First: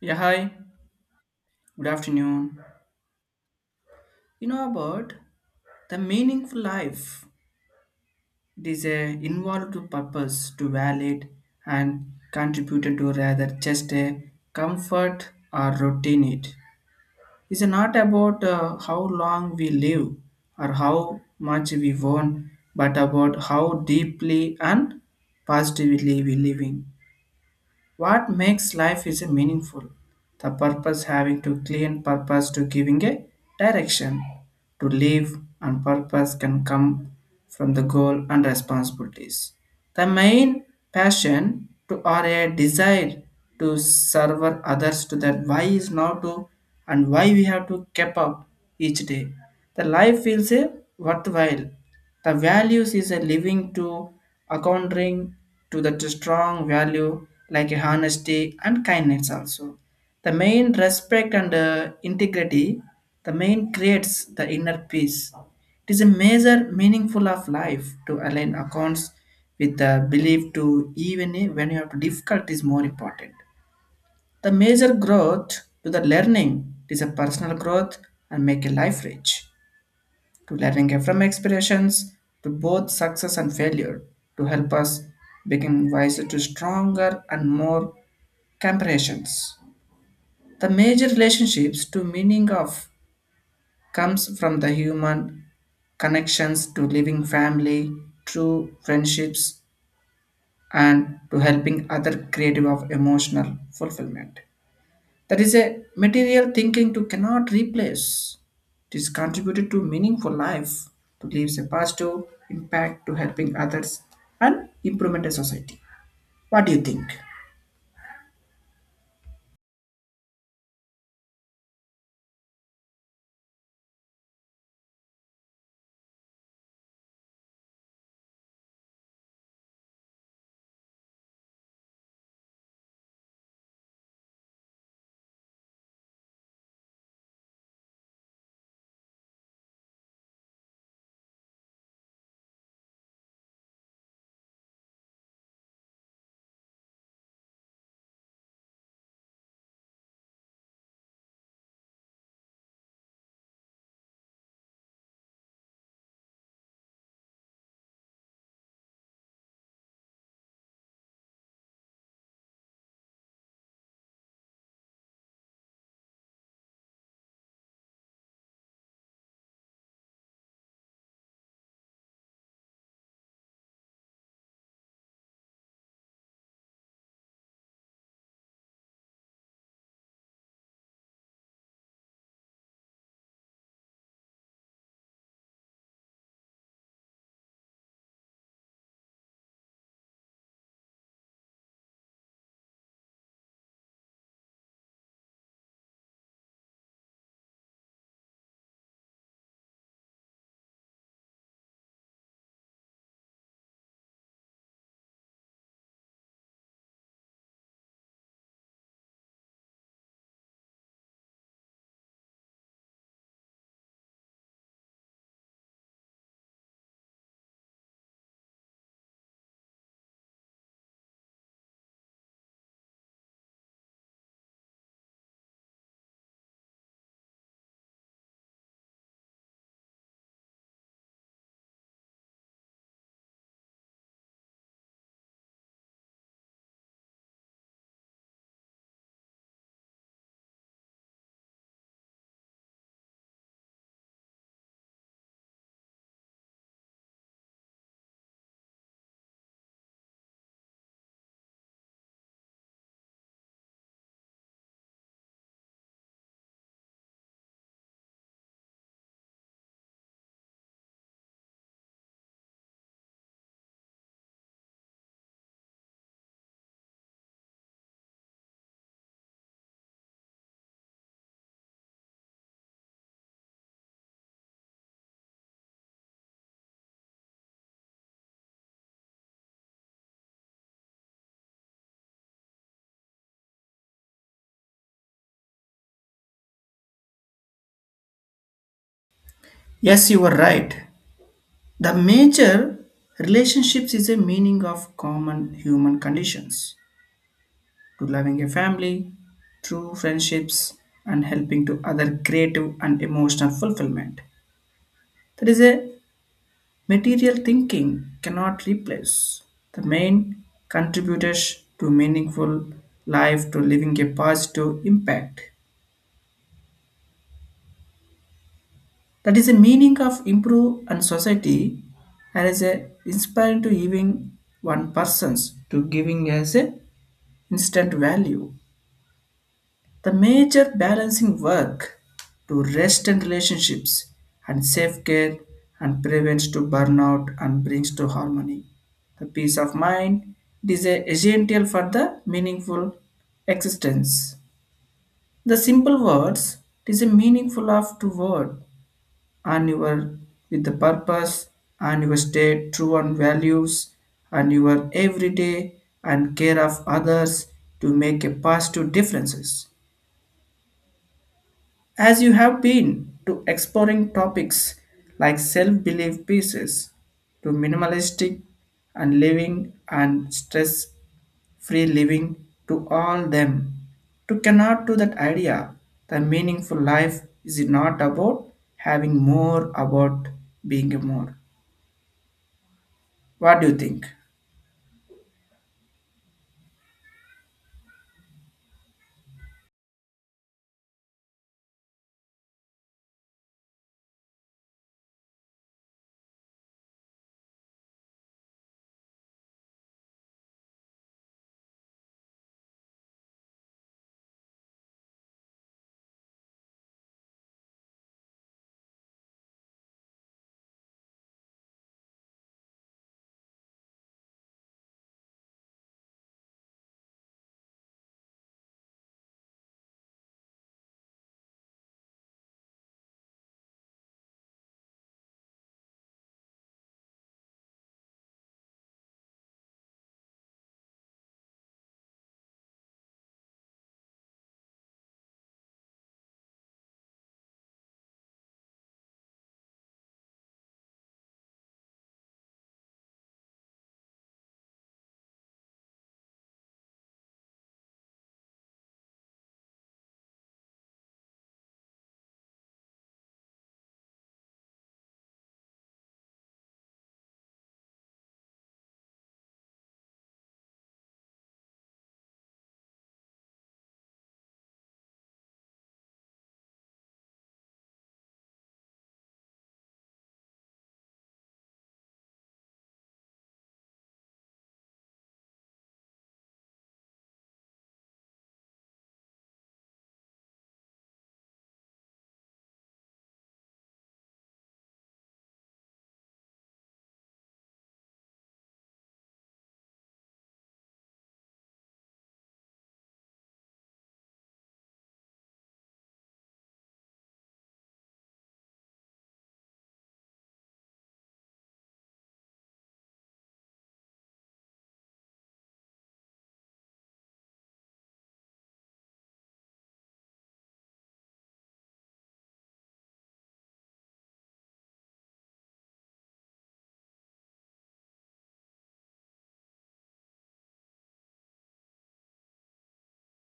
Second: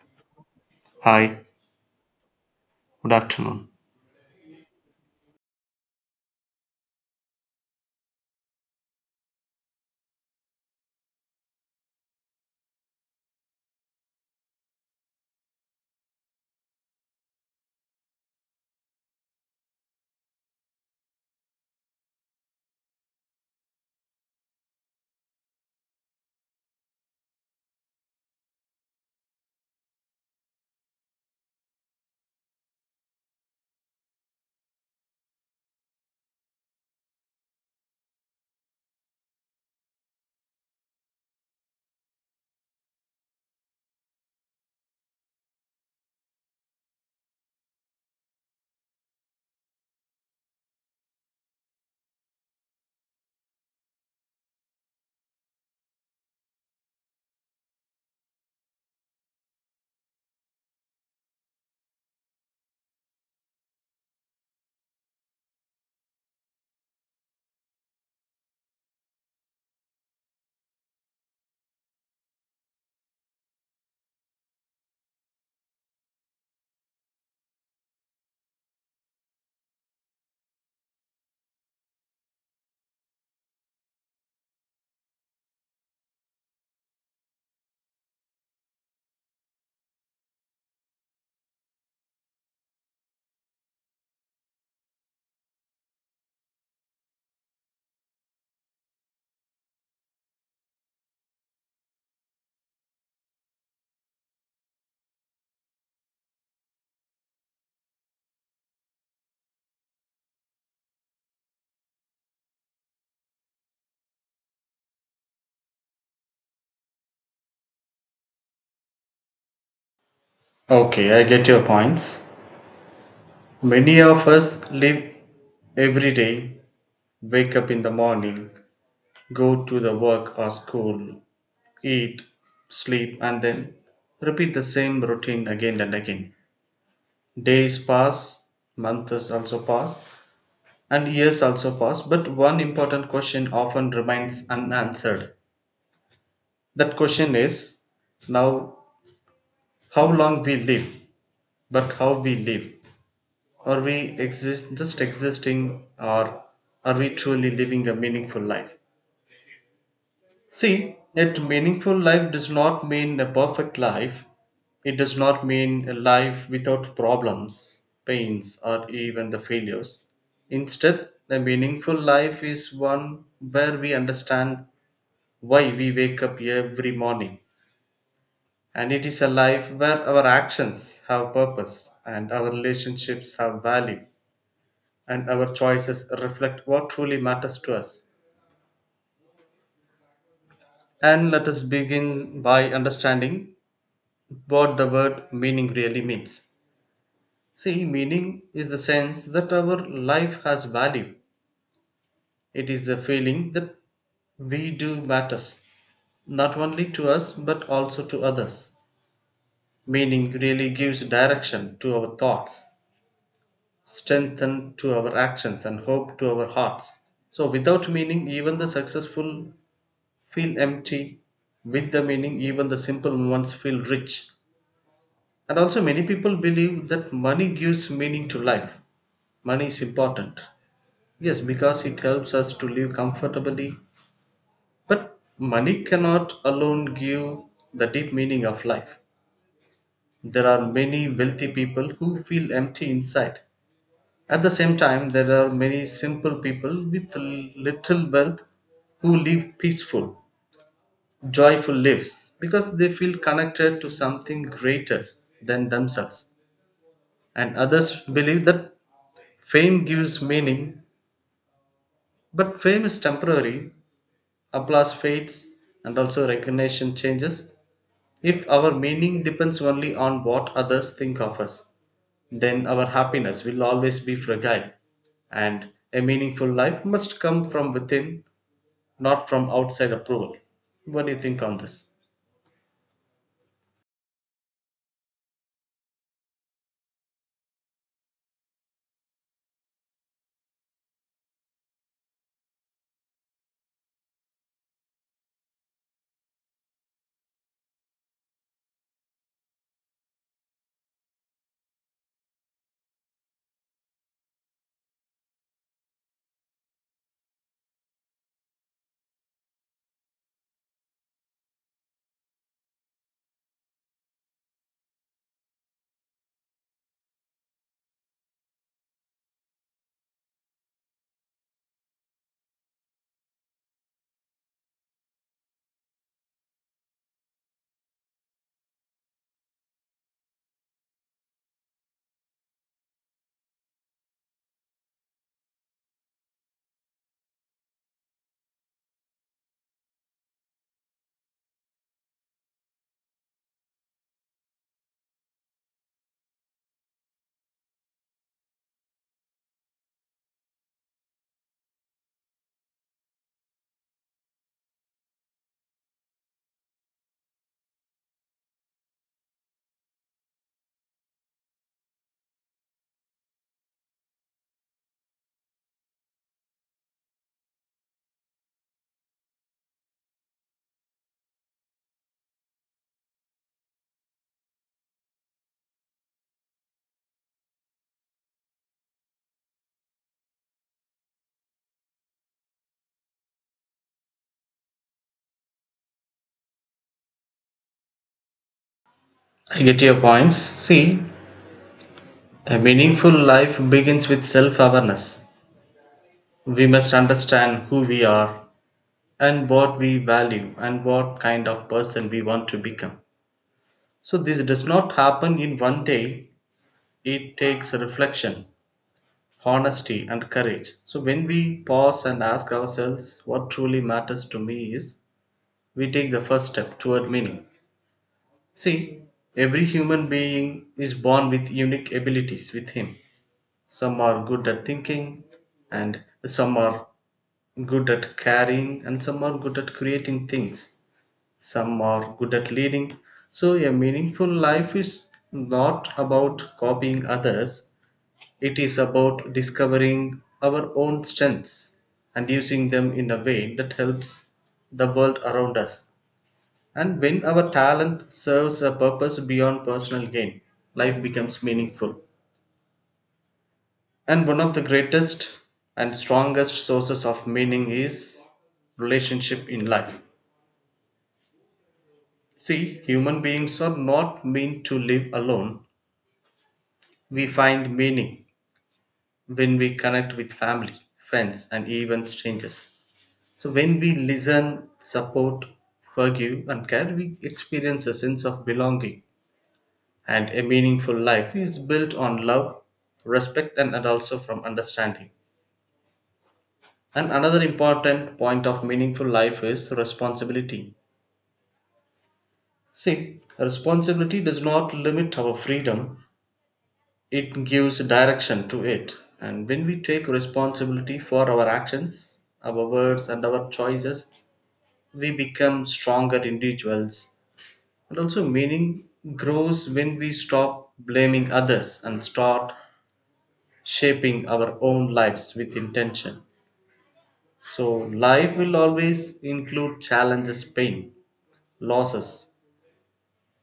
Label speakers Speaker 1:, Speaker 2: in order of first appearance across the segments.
Speaker 1: Yeah, hi.
Speaker 2: Hi,
Speaker 1: Good afternoon.
Speaker 2: good afternoon.
Speaker 1: You know about the meaningful life. It is a involved purpose to valid and contributed to rather just a comfort or routine. It is not about how long we live or how much we want, but about how deeply and positively we living. What makes life is a meaningful? The purpose having to clean purpose to giving a direction to live and purpose can come from the goal and responsibilities. The main passion to or a desire to serve others to that why is now to and why we have to keep up each day. The life feels a worthwhile. The values is a living to accounting to the strong value like honesty and kindness also. The main respect and integrity, the main creates the inner peace. It is a major meaningful of life to align accounts with the belief to even when you have difficult is more important. The major growth to the learning is a personal growth and make a life rich to learning from expirations to both success and failure to help us become wiser to stronger and more comparisons. The major relationships to meaning of comes from the human connections to living family, true friendships, and to helping other creative of emotional fulfillment. That is a material thinking to cannot replace. It is contributed to meaningful life, to leaves a positive impact to helping others and improvement a society. What do you think?
Speaker 2: Okay, I get your points. Many of us live every day, wake up in the morning, go to the work or school, eat, sleep, and then repeat the same routine again and again. Days pass, months also pass, and years also pass, but one important question often remains unanswered. That question is now how long we live, but how we live. Are we exist just existing or are we truly living a meaningful life? See, yet meaningful life does not mean a perfect life. It does not mean a life without problems, pains, or even the failures. Instead, a meaningful life is one where we understand why we wake up every morning. And it is a life where our actions have purpose and our relationships have value and our choices reflect what truly matters to us. And let us begin by understanding what the word meaning really means. See, meaning is the sense that our life has value, it is the feeling that we do matters, not only to us but also to others. Meaning really gives direction to our thoughts, strength to our actions, and hope to our hearts. So, without meaning, even the successful feel empty with the meaning even the simple ones feel rich, and also many people believe that money gives meaning to life. Money is important, yes, because it helps us to live comfortably, but money cannot alone give the deep meaning of life. There are many wealthy people who feel empty inside. At the same time, there are many simple people with little wealth who live peaceful, joyful lives because they feel connected to something greater than themselves. And others believe that fame gives meaning, but fame is temporary, applause fades, and also recognition changes. If our meaning depends only on what others think of us, then our happiness will always be fragile. And a meaningful life must come from within, not from outside approval. What do you think on this?
Speaker 1: Yes, you are right. The major relationships is a meaning of common human conditions. To loving a family, true friendships, and helping to other creative and emotional fulfillment. That is a material thinking cannot replace the main contributors to meaningful life to living a positive impact. That is the meaning of improve and society and is a inspiring to even one persons to giving as a instant value. The major balancing work to rest and relationships and self-care and prevents to burnout and brings to harmony. The peace of mind it is a essential for the meaningful existence. The simple words it is a meaningful of to word and your with the purpose and your state true and values and your everyday and care of others to make a positive differences. As you have been to exploring topics like self belief pieces to minimalistic and living and stress free living to all them to cannot do that idea. The meaningful life is not about having more about being more. What do you think?
Speaker 2: I get your points. See, a meaningful life begins with self awareness. We must understand who we are and what we value and what kind of person we want to become. So, this does not happen in one day, it takes reflection, honesty, and courage. So, when we pause and ask ourselves what truly matters to me is, we take the first step toward meaning. See, every human being is born with unique abilities with him. Some are good at thinking, and some are good at caring, and some are good at creating things, some are good at leading. So, a meaningful life is not about copying others, it is about discovering our own strengths and using them in a way that helps the world around us. And when our talent serves a purpose beyond personal gain, life becomes meaningful. And one of the greatest and strongest sources of meaning is relationship in life. See, human beings are not meant to live alone. We find meaning when we connect with family, friends, and even strangers. So, when we listen, support, forgive, and care, we experience a sense of belonging. And a meaningful life is built on love, respect, and also from understanding. And another important point of meaningful life is responsibility. See, responsibility does not limit our freedom, it gives direction to it. And when we take responsibility for our actions, our words, and our choices, we become stronger individuals. And also, meaning grows when we stop blaming others and start shaping our own lives with intention. So, life will always include challenges, pain, losses,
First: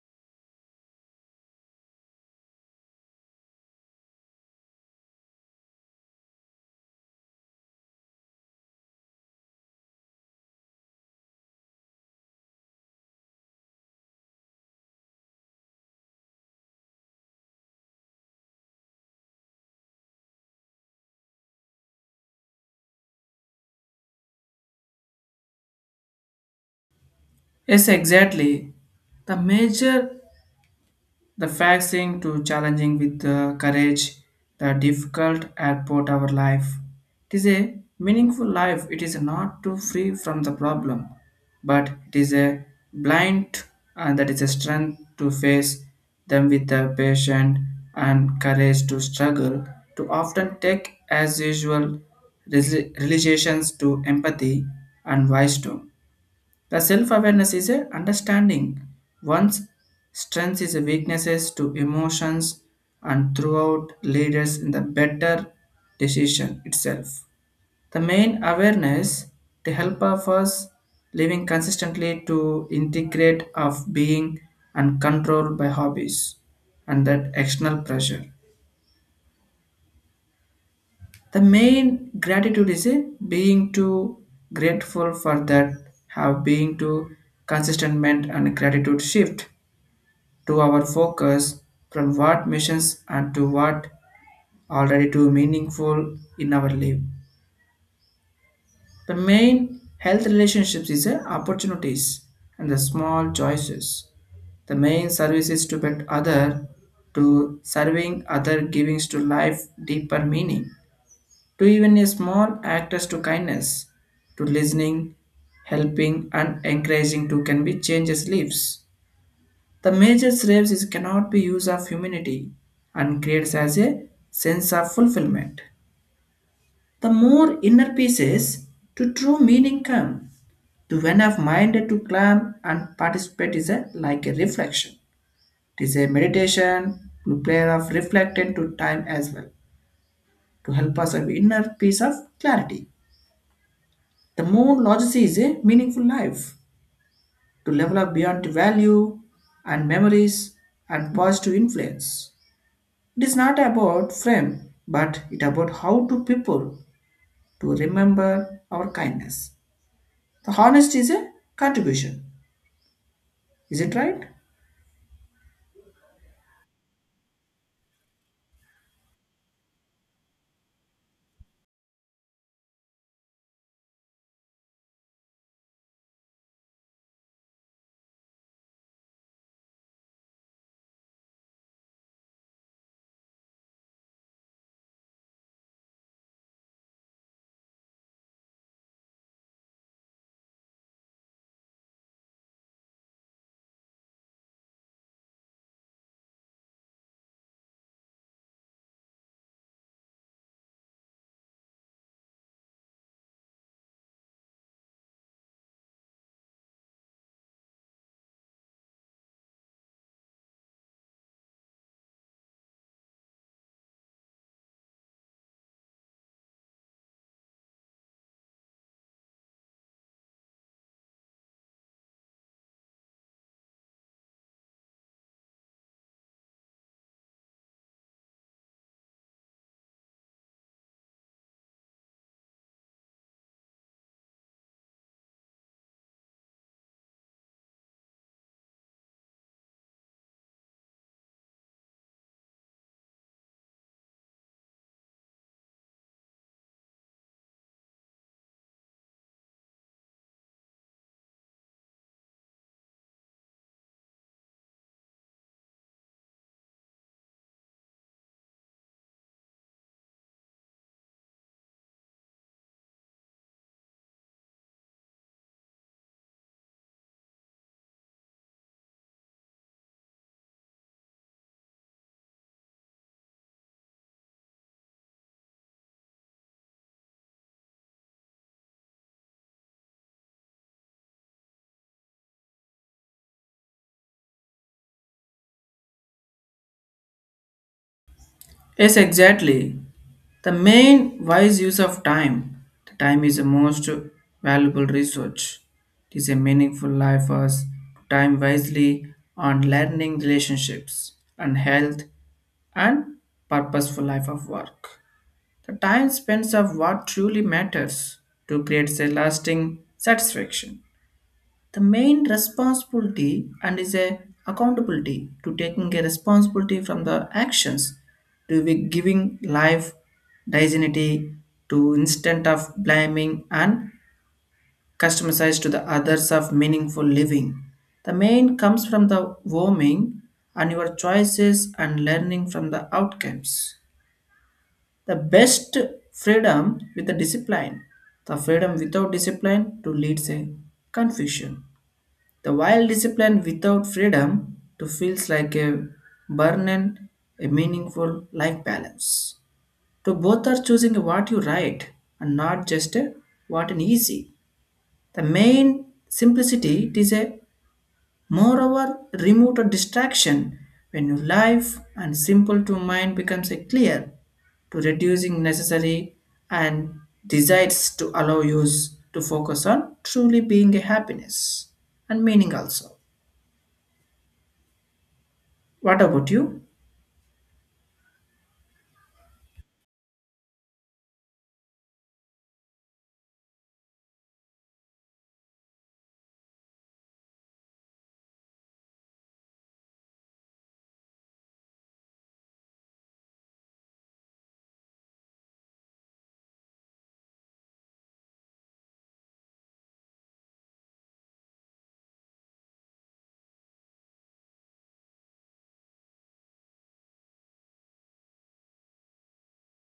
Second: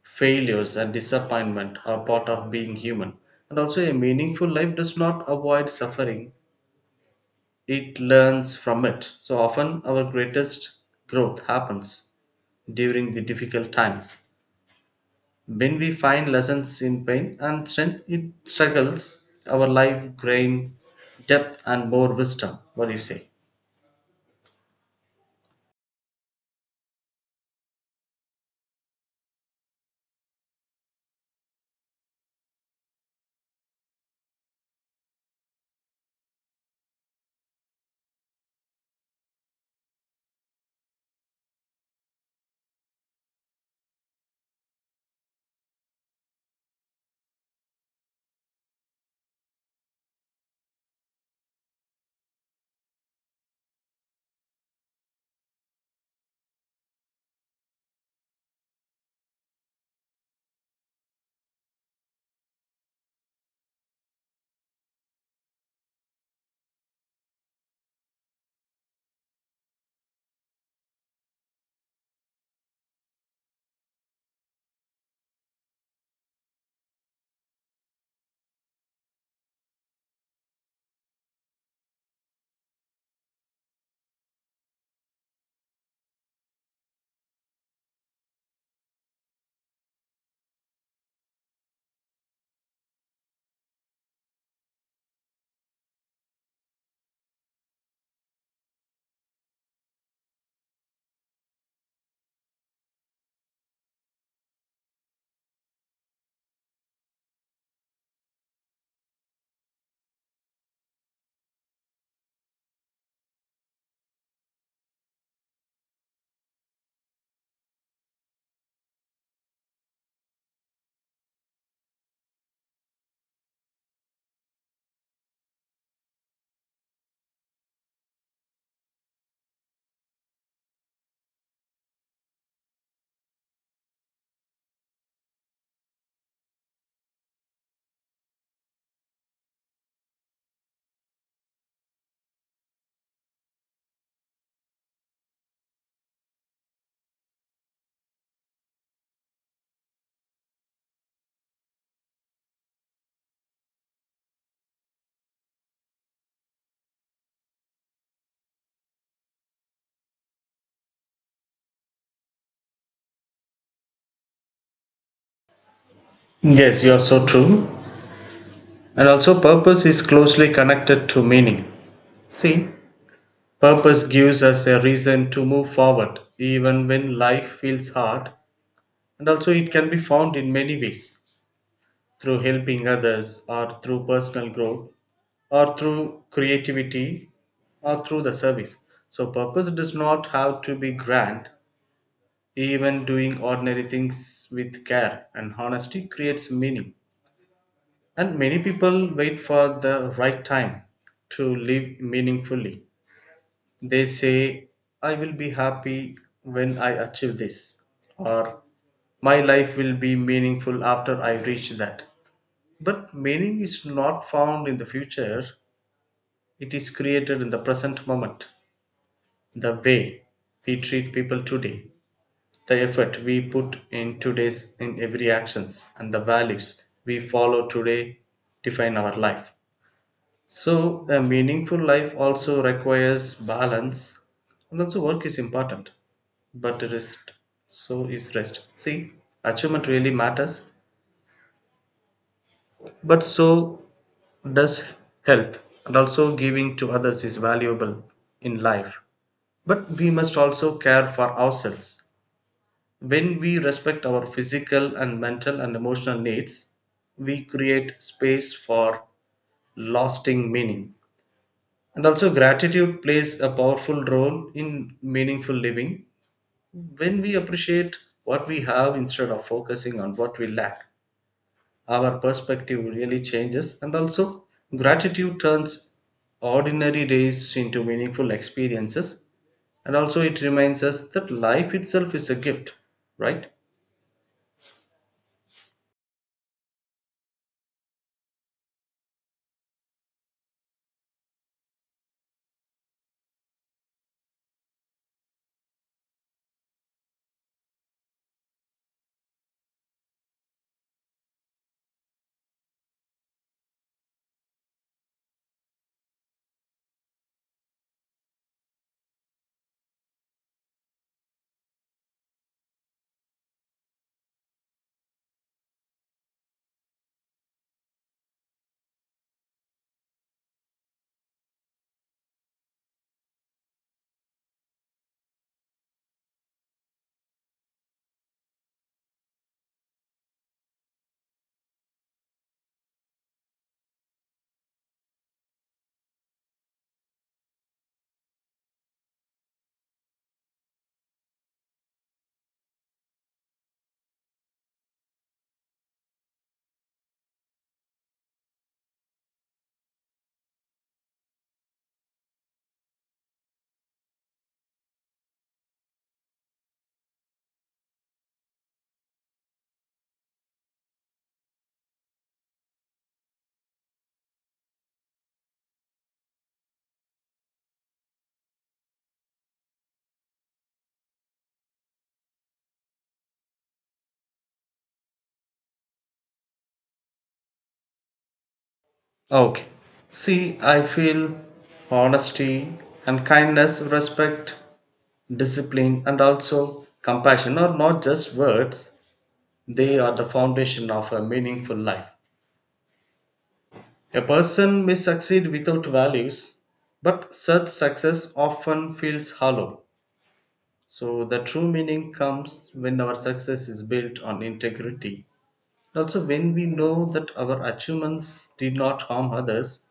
Speaker 2: failures, and disappointment are part of being human. And also, a meaningful life does not avoid suffering, it learns from it. So often our greatest growth happens during the difficult times. When we find lessons in pain and strength, it struggles our life gain depth and more wisdom. What do you say?
Speaker 1: Yes, exactly. The major, the facts to challenging with the courage, the difficult airport our life. It is a meaningful life. It is not too free from the problem, but it is a blind and that is a strength to face them with the patient and courage to struggle to often take as usual realizations to empathy and wisdom. The self awareness is a understanding one's strengths is a weaknesses to emotions and throughout leaders in the better decision itself. The main awareness to help of us living consistently to integrate of being and control by hobbies and that external pressure. The main gratitude is a being to grateful for that have being to consistent and gratitude shift to our focus from what missions and to what already too meaningful in our life. The main health relationships is the opportunities and the small choices. The main service is to build other, to serving other givings to life deeper meaning, to even a small actors to kindness, to listening, helping and encouraging to can be changes lives. The major slaves is cannot be use of humanity and creates as a sense of fulfillment. The more inner pieces to true meaning come, to when of mind to climb and participate is a like a reflection. It is a meditation to play of reflecting to time as well to help us have inner peace of clarity. The more logicity is a meaningful life to level up beyond value and memories and positive influence. It is not about frame, but it about how to people to remember our kindness. The honesty is a contribution. Is it right?
Speaker 2: Yes, you are so true. And also, purpose is closely connected to meaning. See, purpose gives us a reason to move forward even when life feels hard, and also it can be found in many ways, through helping others or through personal growth or through creativity or through the service. So, purpose does not have to be grand. Even doing ordinary things with care and honesty creates meaning. And many people wait for the right time to live meaningfully. They say, I will be happy when I achieve this, or my life will be meaningful after I reach that. But meaning is not found in the future, it is created in the present moment. The way we treat people today, the effort we put in today's in every actions, and the values we follow today define our life. So a meaningful life also requires balance, and also work is important. But rest so is rest. See, achievement really matters, but so does health, and also giving to others is valuable in life, but we must also care for ourselves. When we respect our physical and mental and emotional needs, we create space for lasting meaning. And also, gratitude plays a powerful role in meaningful living. When we appreciate what we have instead of focusing on what we lack, our perspective really changes, and also gratitude turns ordinary days into meaningful experiences. And also, it reminds us that life itself is a gift, right?
Speaker 1: Yes, exactly. The main wise use of time. The time is the most valuable resource. It is a meaningful life for us to time wisely on learning relationships and health and purposeful life of work. The time spent of what truly matters to create a lasting satisfaction. The main responsibility and is a accountability to taking a responsibility from the actions to be giving life dignity to instead of blaming and customized to the others of meaningful living. The main comes from the warming and your choices and learning from the outcomes. The best freedom with the discipline. The freedom without discipline to leads a confusion. The wild discipline without freedom to feels like a burden, a meaningful life balance. To both are choosing what you write and not just a what an easy. The main simplicity it is a moreover, remove the distraction when your life and simple to mind becomes a clear to reducing necessary and desires to allow you to focus on truly being a happiness and meaning also. What about you?
Speaker 2: Okay. See, I feel honesty and kindness, respect, discipline, and also compassion are not just words, they are the foundation of a meaningful life. A person may succeed without values, but such success often feels hollow. So, the true meaning comes when our success is built on integrity. Also, when we know that our achievements did not harm others,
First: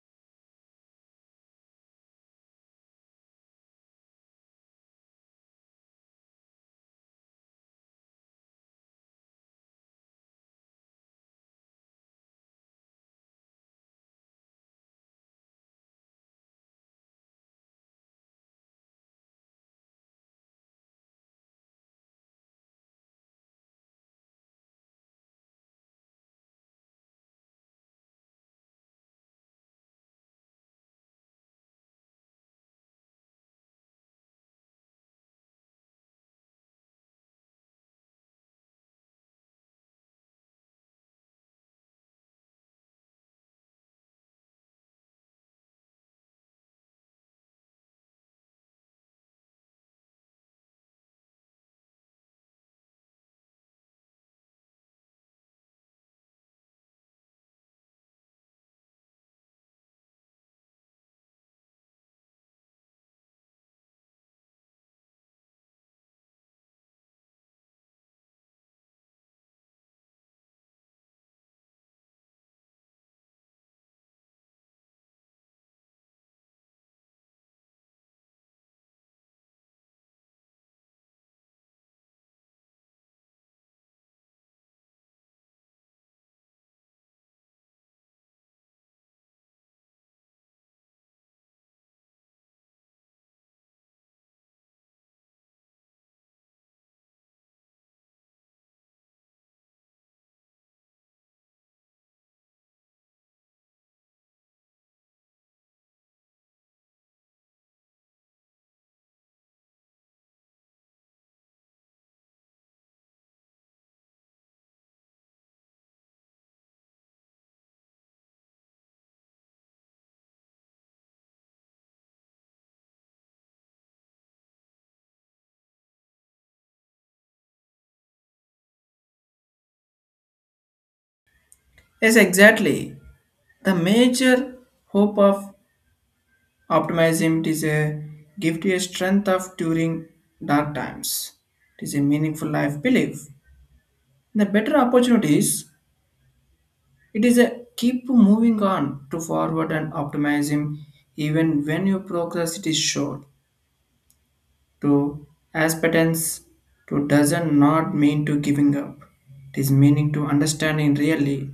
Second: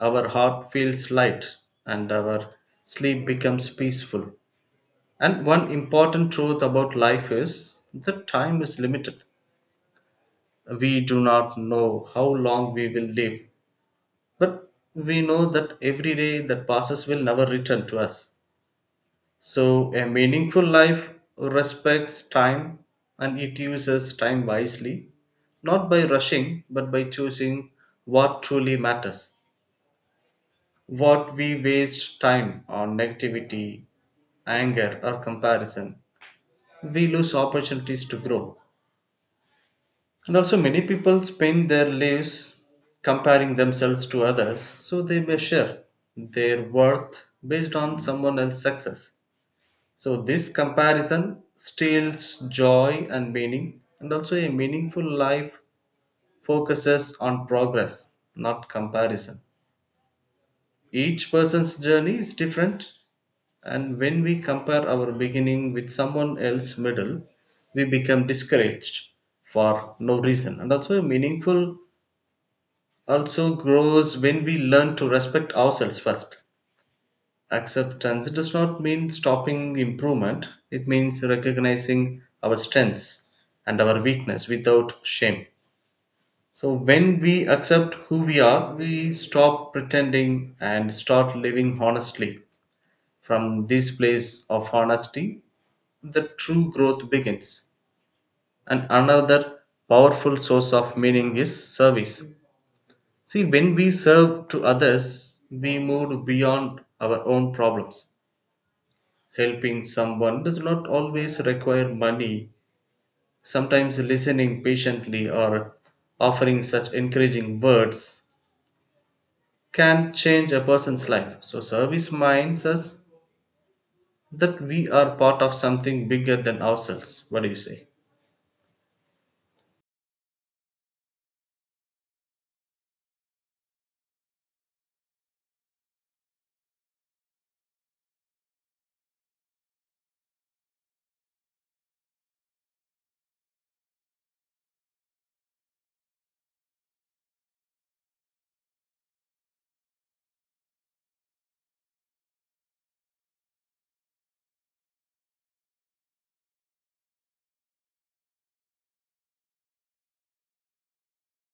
Speaker 2: our heart feels light and our sleep becomes peaceful. And one important truth about life is that time is limited. We do not know how long we will live, but we know that every day that passes will never return to us. So, a meaningful life respects time and it uses time wisely, not by rushing, but by choosing what truly matters. What we waste time on negativity, anger, or comparison, we lose opportunities to grow. And also, many people spend their lives comparing themselves to others, so they measure their worth based on someone else's success. So, this comparison steals joy and meaning, and also, a meaningful life focuses on progress, not comparison. Each person's journey is different, and when we compare our beginning with someone else's middle, we become discouraged for no reason. And also, a meaningful also grows when we learn to respect ourselves first. Acceptance does not mean stopping improvement, it means recognizing our strengths and our weakness without shame. So, when we accept who we are, we stop pretending and start living honestly. From this place of honesty, the true growth begins. And another powerful source of meaning is service. See, when we serve to others, we move beyond our own problems. Helping someone does not always require money. Sometimes listening patiently or offering such encouraging words can change a person's life. So, service minds us that we are part of something bigger than ourselves. What do you say?
Speaker 1: Yes, exactly. The major hope of optimism is a give to a strength of during dark times. It is a meaningful life belief. The better opportunities, it is a keep moving on to forward and optimism even when your progress it is short. To aspirants to doesn't not mean to giving up. It is meaning to understanding really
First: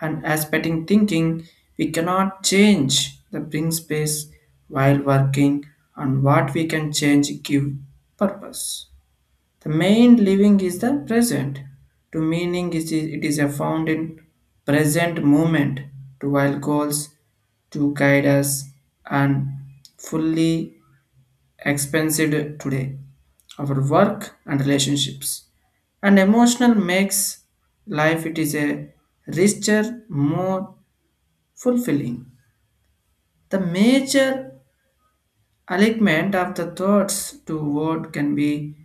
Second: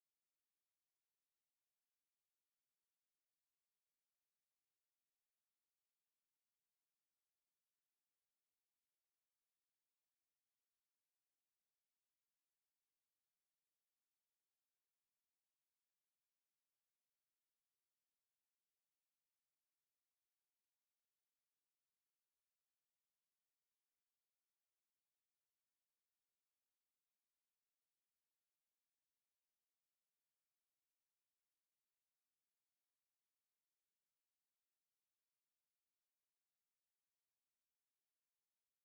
Speaker 1: and aspecting thinking we cannot change the bring space while working on what we can change give purpose. The main living is the present. To meaning is it is a found in present moment to while goals to guide us and fully expensed today. Our work and relationships and emotional makes life it is a richer, more fulfilling. The major alignment of the thoughts to what can be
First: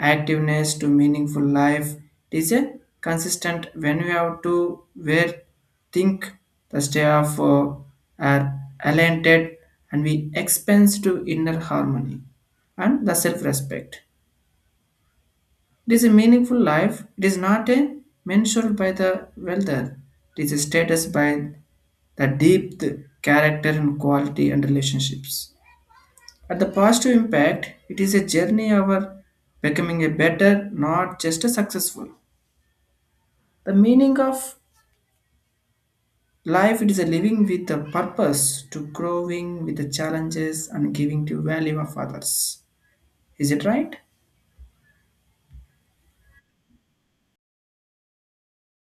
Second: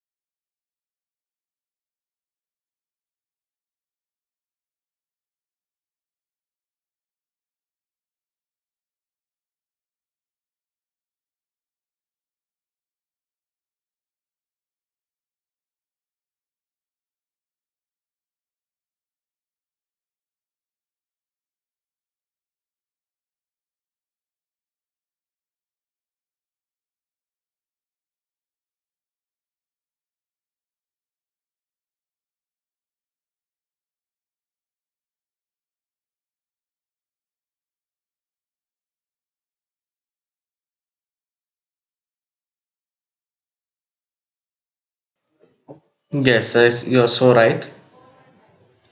Speaker 1: activeness to meaningful life. It is a consistent when we have to where think the stay of are aligned and we expense to inner harmony and the self-respect. It is a meaningful life. It is not a mentioned by the wealther. It is a status by the deep character and quality and relationships. At the positive impact, it is a journey of becoming a better, not just a successful. The meaning of life it is a living with a purpose to growing with the challenges and giving to value of others. Is it right?
Speaker 2: Yes, yes, you're so right.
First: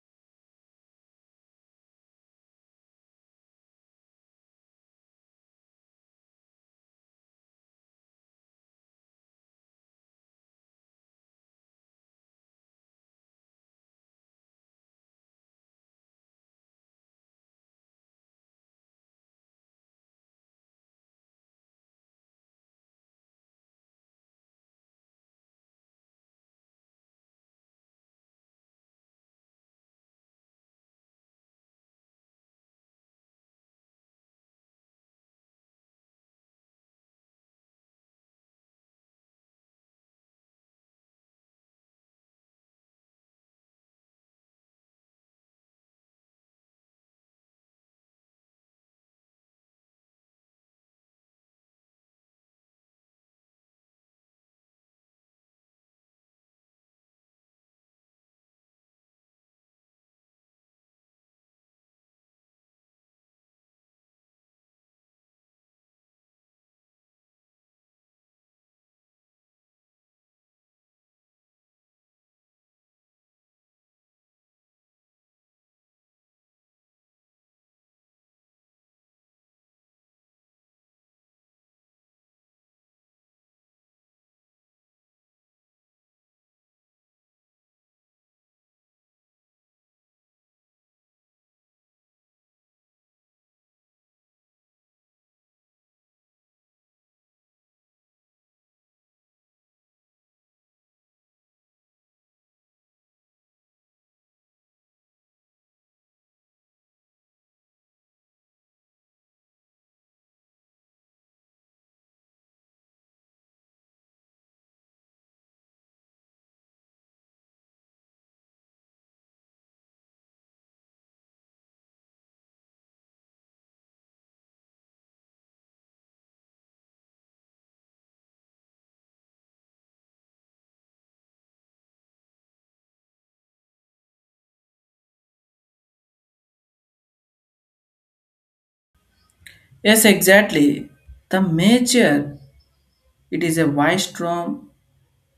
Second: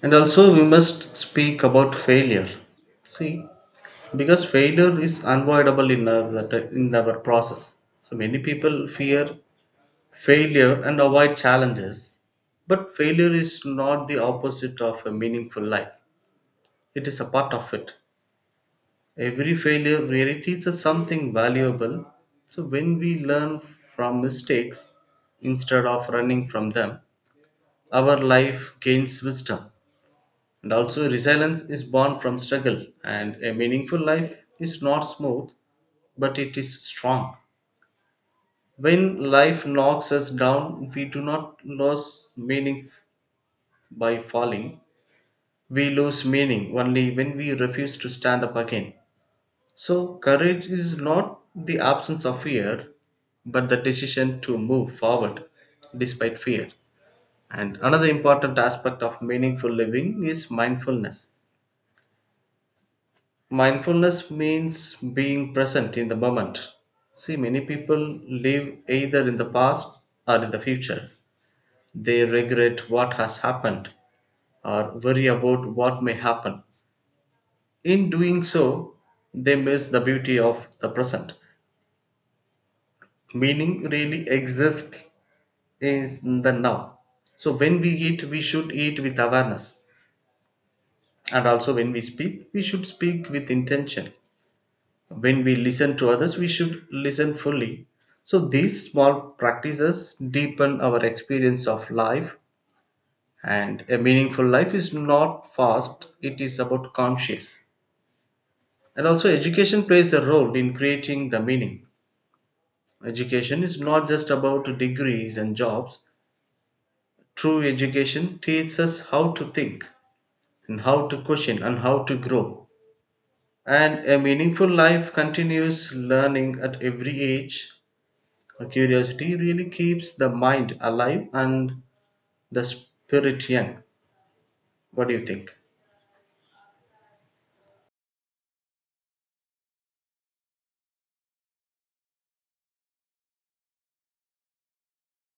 Speaker 2: And also, we must speak about failure. See, because failure is unavoidable in in our process. So many people fear failure and avoid challenges, but failure is not the opposite of a meaningful life, it is a part of it. Every failure really teaches something valuable. So when we learn from mistakes instead of running from them, our life gains wisdom, and also resilience is born from struggle, and a meaningful life is not smooth, but it is strong. When life knocks us down, we do not lose meaning by falling. We lose meaning only when we refuse to stand up again. So, courage is not the absence of fear, but the decision to move forward despite fear. And another important aspect of meaningful living is mindfulness. Mindfulness means being present in the moment. See, many people live either in the past or in the future. They regret what has happened or worry about what may happen. In doing so, they miss the beauty of the present. Meaning really exists in the now. So when we eat, we should eat with awareness. And also when we speak, we should speak with intention. When we listen to others, we should listen fully. So these small practices deepen our experience of life, and a meaningful life is not fast, it is about conscious. And also education plays a role in creating the meaning. Education is not just about degrees and jobs. True education teaches us how to think and how to question and how to grow, and a meaningful life continues learning at every age. A curiosity really keeps the mind alive and the spirit young. What do you think?
Speaker 1: Yes, exactly. The major it is a wise wisdom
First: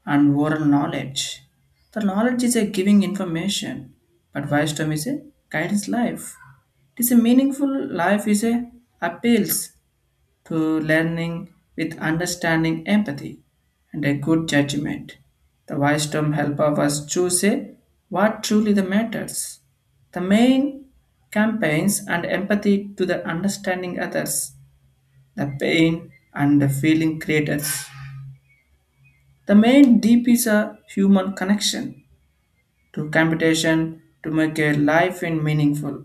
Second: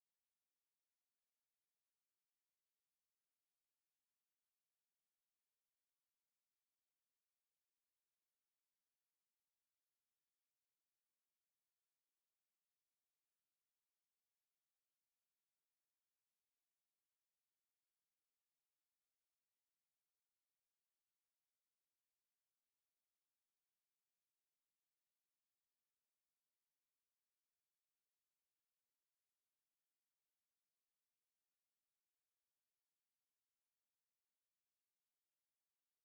Speaker 1: and oral knowledge. The knowledge is a giving information, but wisdom is a guidance life. It is a meaningful life is a appeals to learning with understanding empathy and a good judgment. The wisdom help of us choose a, what truly the matters. The main campaigns and empathy to the understanding others, the pain and the feeling creators. The main deep is a human connection to computation to make a life in meaningful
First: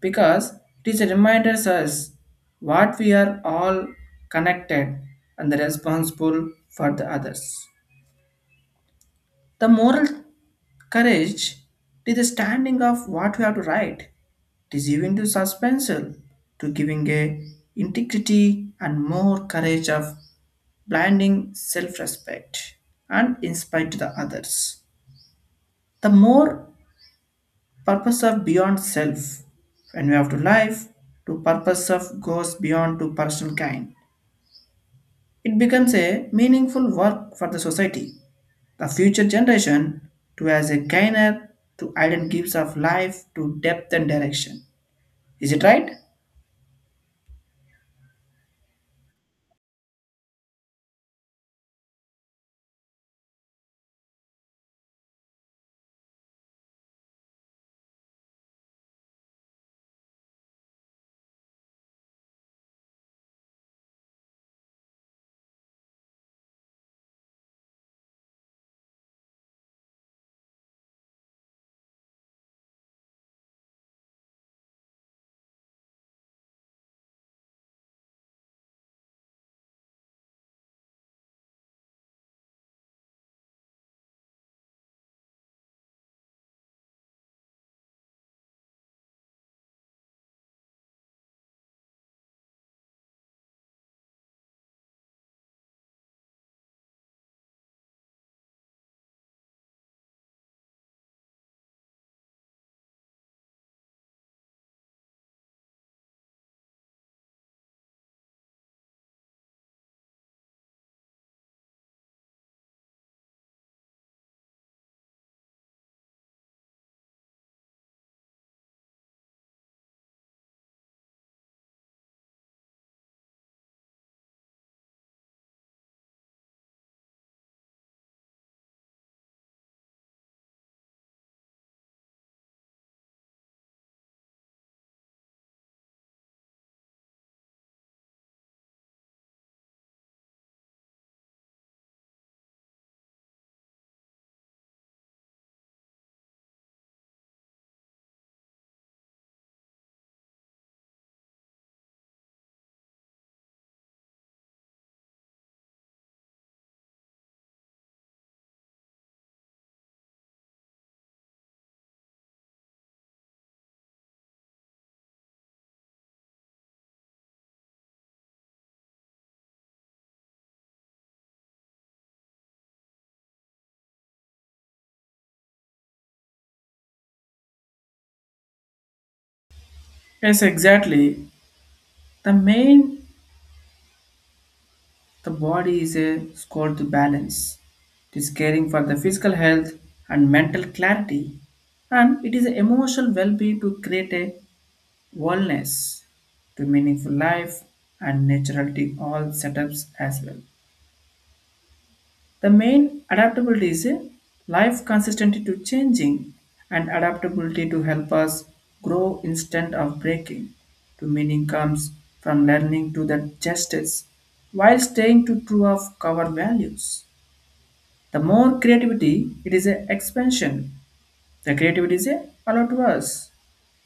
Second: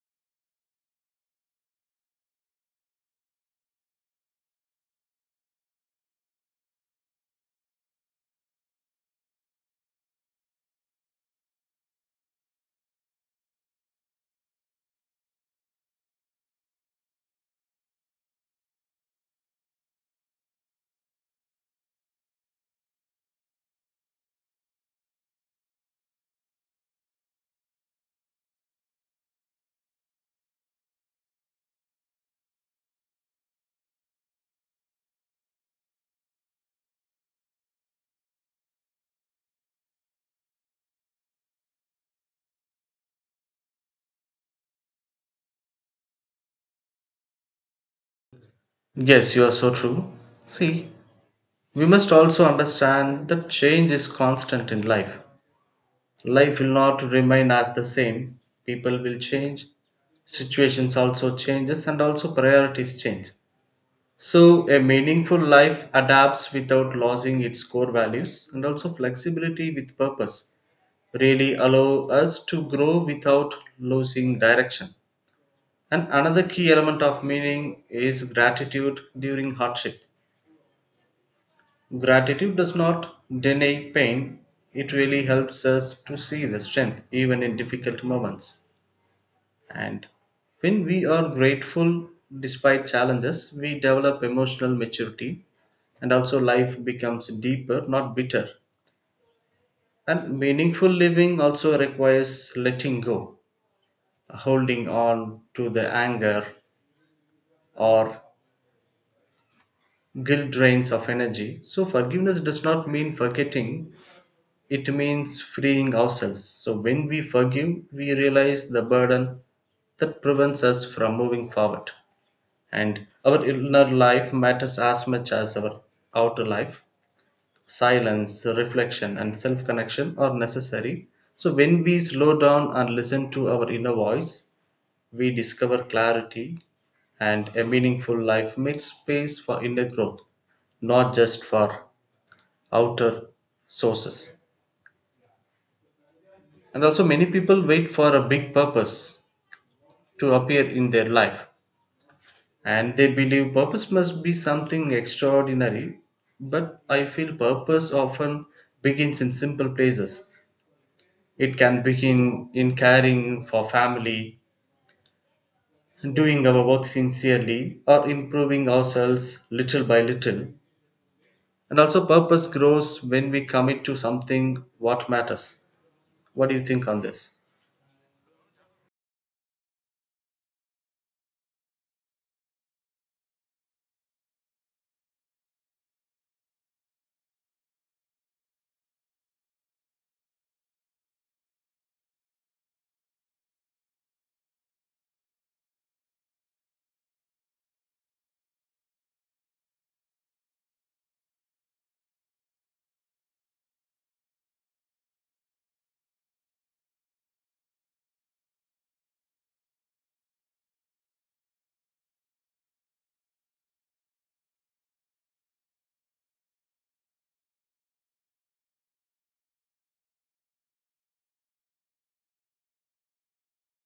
Speaker 1: because it is a reminder us what we are all connected and responsible for the others. The moral courage to the standing of what we have to write. It is even to suspenseful to giving a integrity and more courage of blinding self-respect and inspire to the others. The more purpose of beyond self when we have to life, to purpose of goes beyond to personal kind. It becomes a meaningful work for the society, the future generation, to as a gainer to iron gives of life to depth and direction. Is it right?
Speaker 2: Yes, you are so true. See, we must also understand that change is constant in life. Life will not remain as the same. People will change, situations also changes, and also priorities change. So a meaningful life adapts without losing its core values, and also flexibility with purpose really allow us to grow without losing direction. And another key element of meaning is gratitude during hardship. Gratitude does not deny pain, it really helps us to see the strength even in difficult moments. And when we are grateful despite challenges, we develop emotional maturity, and also life becomes deeper, not bitter. And meaningful living also requires letting go, holding on to the anger or guilt drains of energy. So, forgiveness does not mean forgetting, it means freeing ourselves. So when we forgive, we realize the burden that prevents us from moving forward. And our inner life matters as much as our outer life. Silence, reflection, and self connection are necessary. So when we slow down and listen to our inner voice, we discover clarity, and a meaningful life makes space for inner growth, not just for outer sources. And also, many people wait for a big purpose to appear in their life, and they believe purpose must be something extraordinary. But I feel purpose often begins in simple places. It can begin in caring for family, doing our work sincerely, or improving ourselves little by little. And also, purpose grows when we commit to something what matters. What do you think on this?
Speaker 1: Yes, exactly. The main the body is a score to balance. It is caring for the physical health and mental clarity, and it is emotional well-being to create a wellness to meaningful life and naturality all setups as well. The main adaptability is a life consistency to changing and adaptability to help us grow instead of breaking. To meaning comes from learning to the justice while staying to true of our values. The more creativity, it is a expansion. The creativity is a allowed to us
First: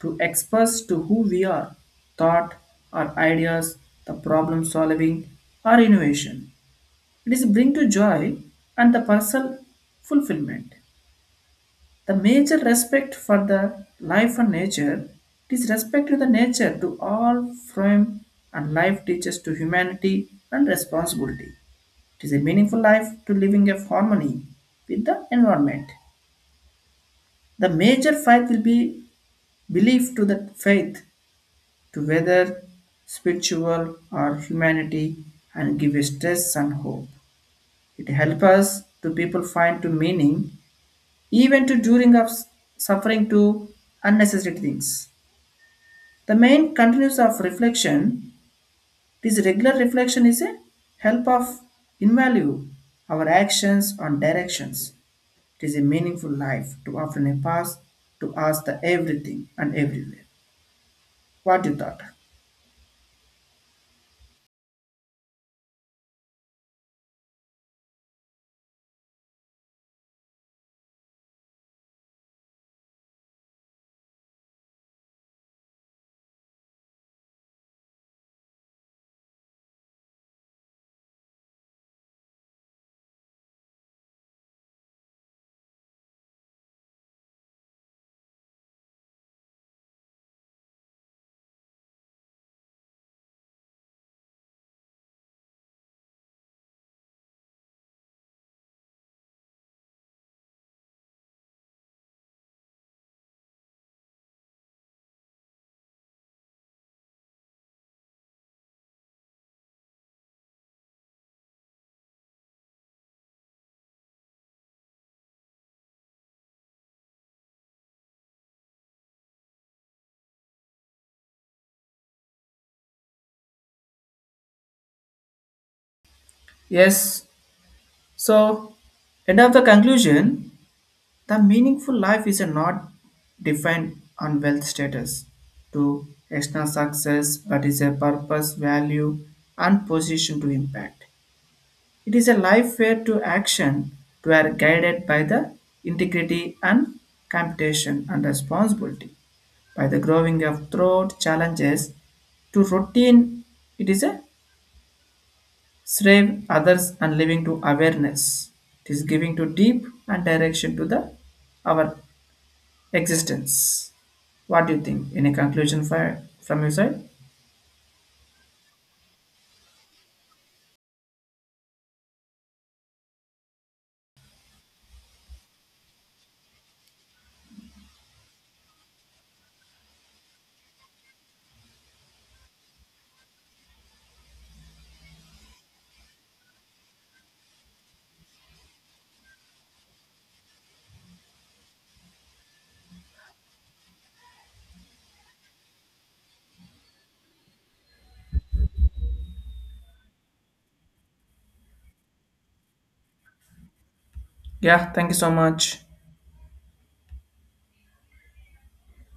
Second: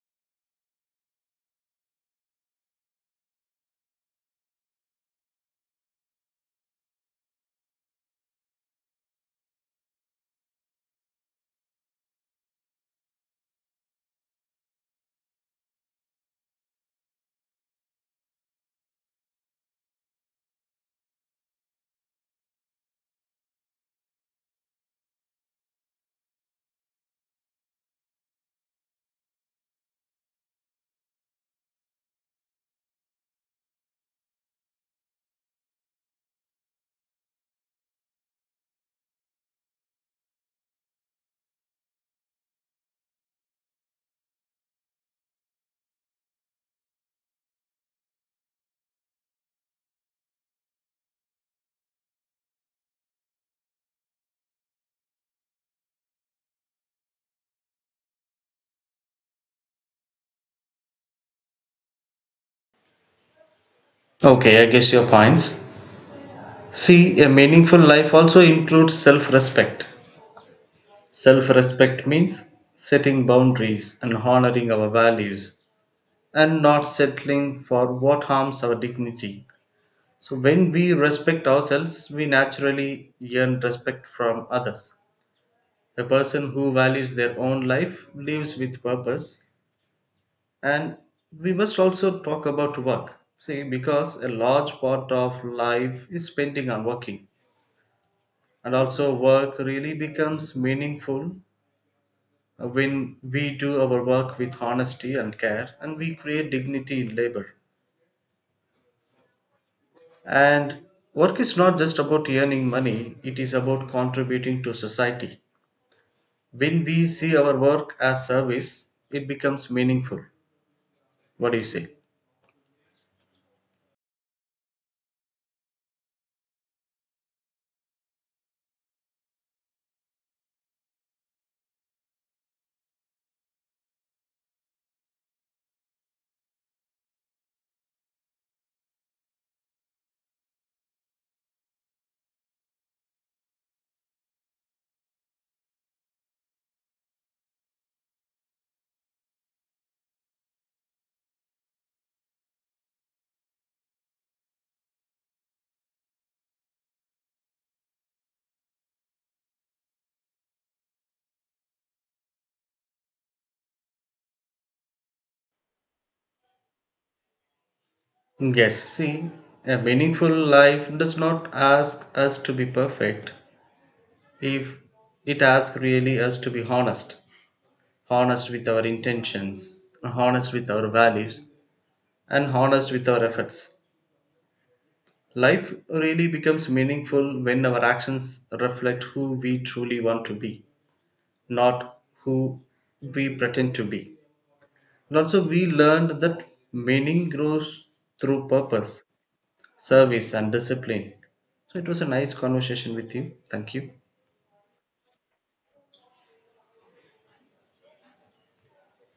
Speaker 1: to express to who we are, thought or ideas, the problem solving or innovation. It is bring to joy and the personal fulfillment. The major respect for the life and nature, it is respect to the nature to all from and life teaches to humanity and responsibility. It is a meaningful life to living of harmony with the environment. The major faith will be belief to the faith to whether spiritual or humanity and give a stress and hope. It helps us to people find to meaning even to during of suffering to unnecessary things. The main continues of reflection. This regular reflection is a help of invalue our actions on directions. It is a meaningful life to often a pass to ask the everything and everywhere. What you thought?
Speaker 2: Okay, I guess your points. See, a meaningful life also includes self respect. Self respect means setting boundaries and honoring our values and not settling for what harms our dignity. So, when we respect ourselves, we naturally earn respect from others. A person who values their own life lives with purpose. And we must also talk about work. See, because a large part of life is spending on working, and also work really becomes meaningful when we do our work with honesty and care, and we create dignity in labor. And work is not just about earning money, it is about contributing to society. When we see our work as service, it becomes meaningful. What do you say?
Speaker 1: Yes. So end of the conclusion. The meaningful life is not defined on wealth status to external success, but is a purpose, value, and position to impact. It is a life where to action to are guided by the integrity and computation and responsibility. By the growing of throat challenges to routine, it is a serve others and living to awareness. It is giving to deep and direction to the our existence. What do you think? Any conclusion for, from your side?
Speaker 2: Yes, see, a meaningful life does not ask us to be perfect, if it asks really us to be honest, honest with our intentions, honest with our values, and honest with our efforts. Life really becomes meaningful when our actions reflect who we truly want to be, not who we pretend to be. And also, we learned that meaning grows through purpose, service, and discipline. So, it was a nice conversation with you. Thank you.
Speaker 1: Yeah, thank you so much.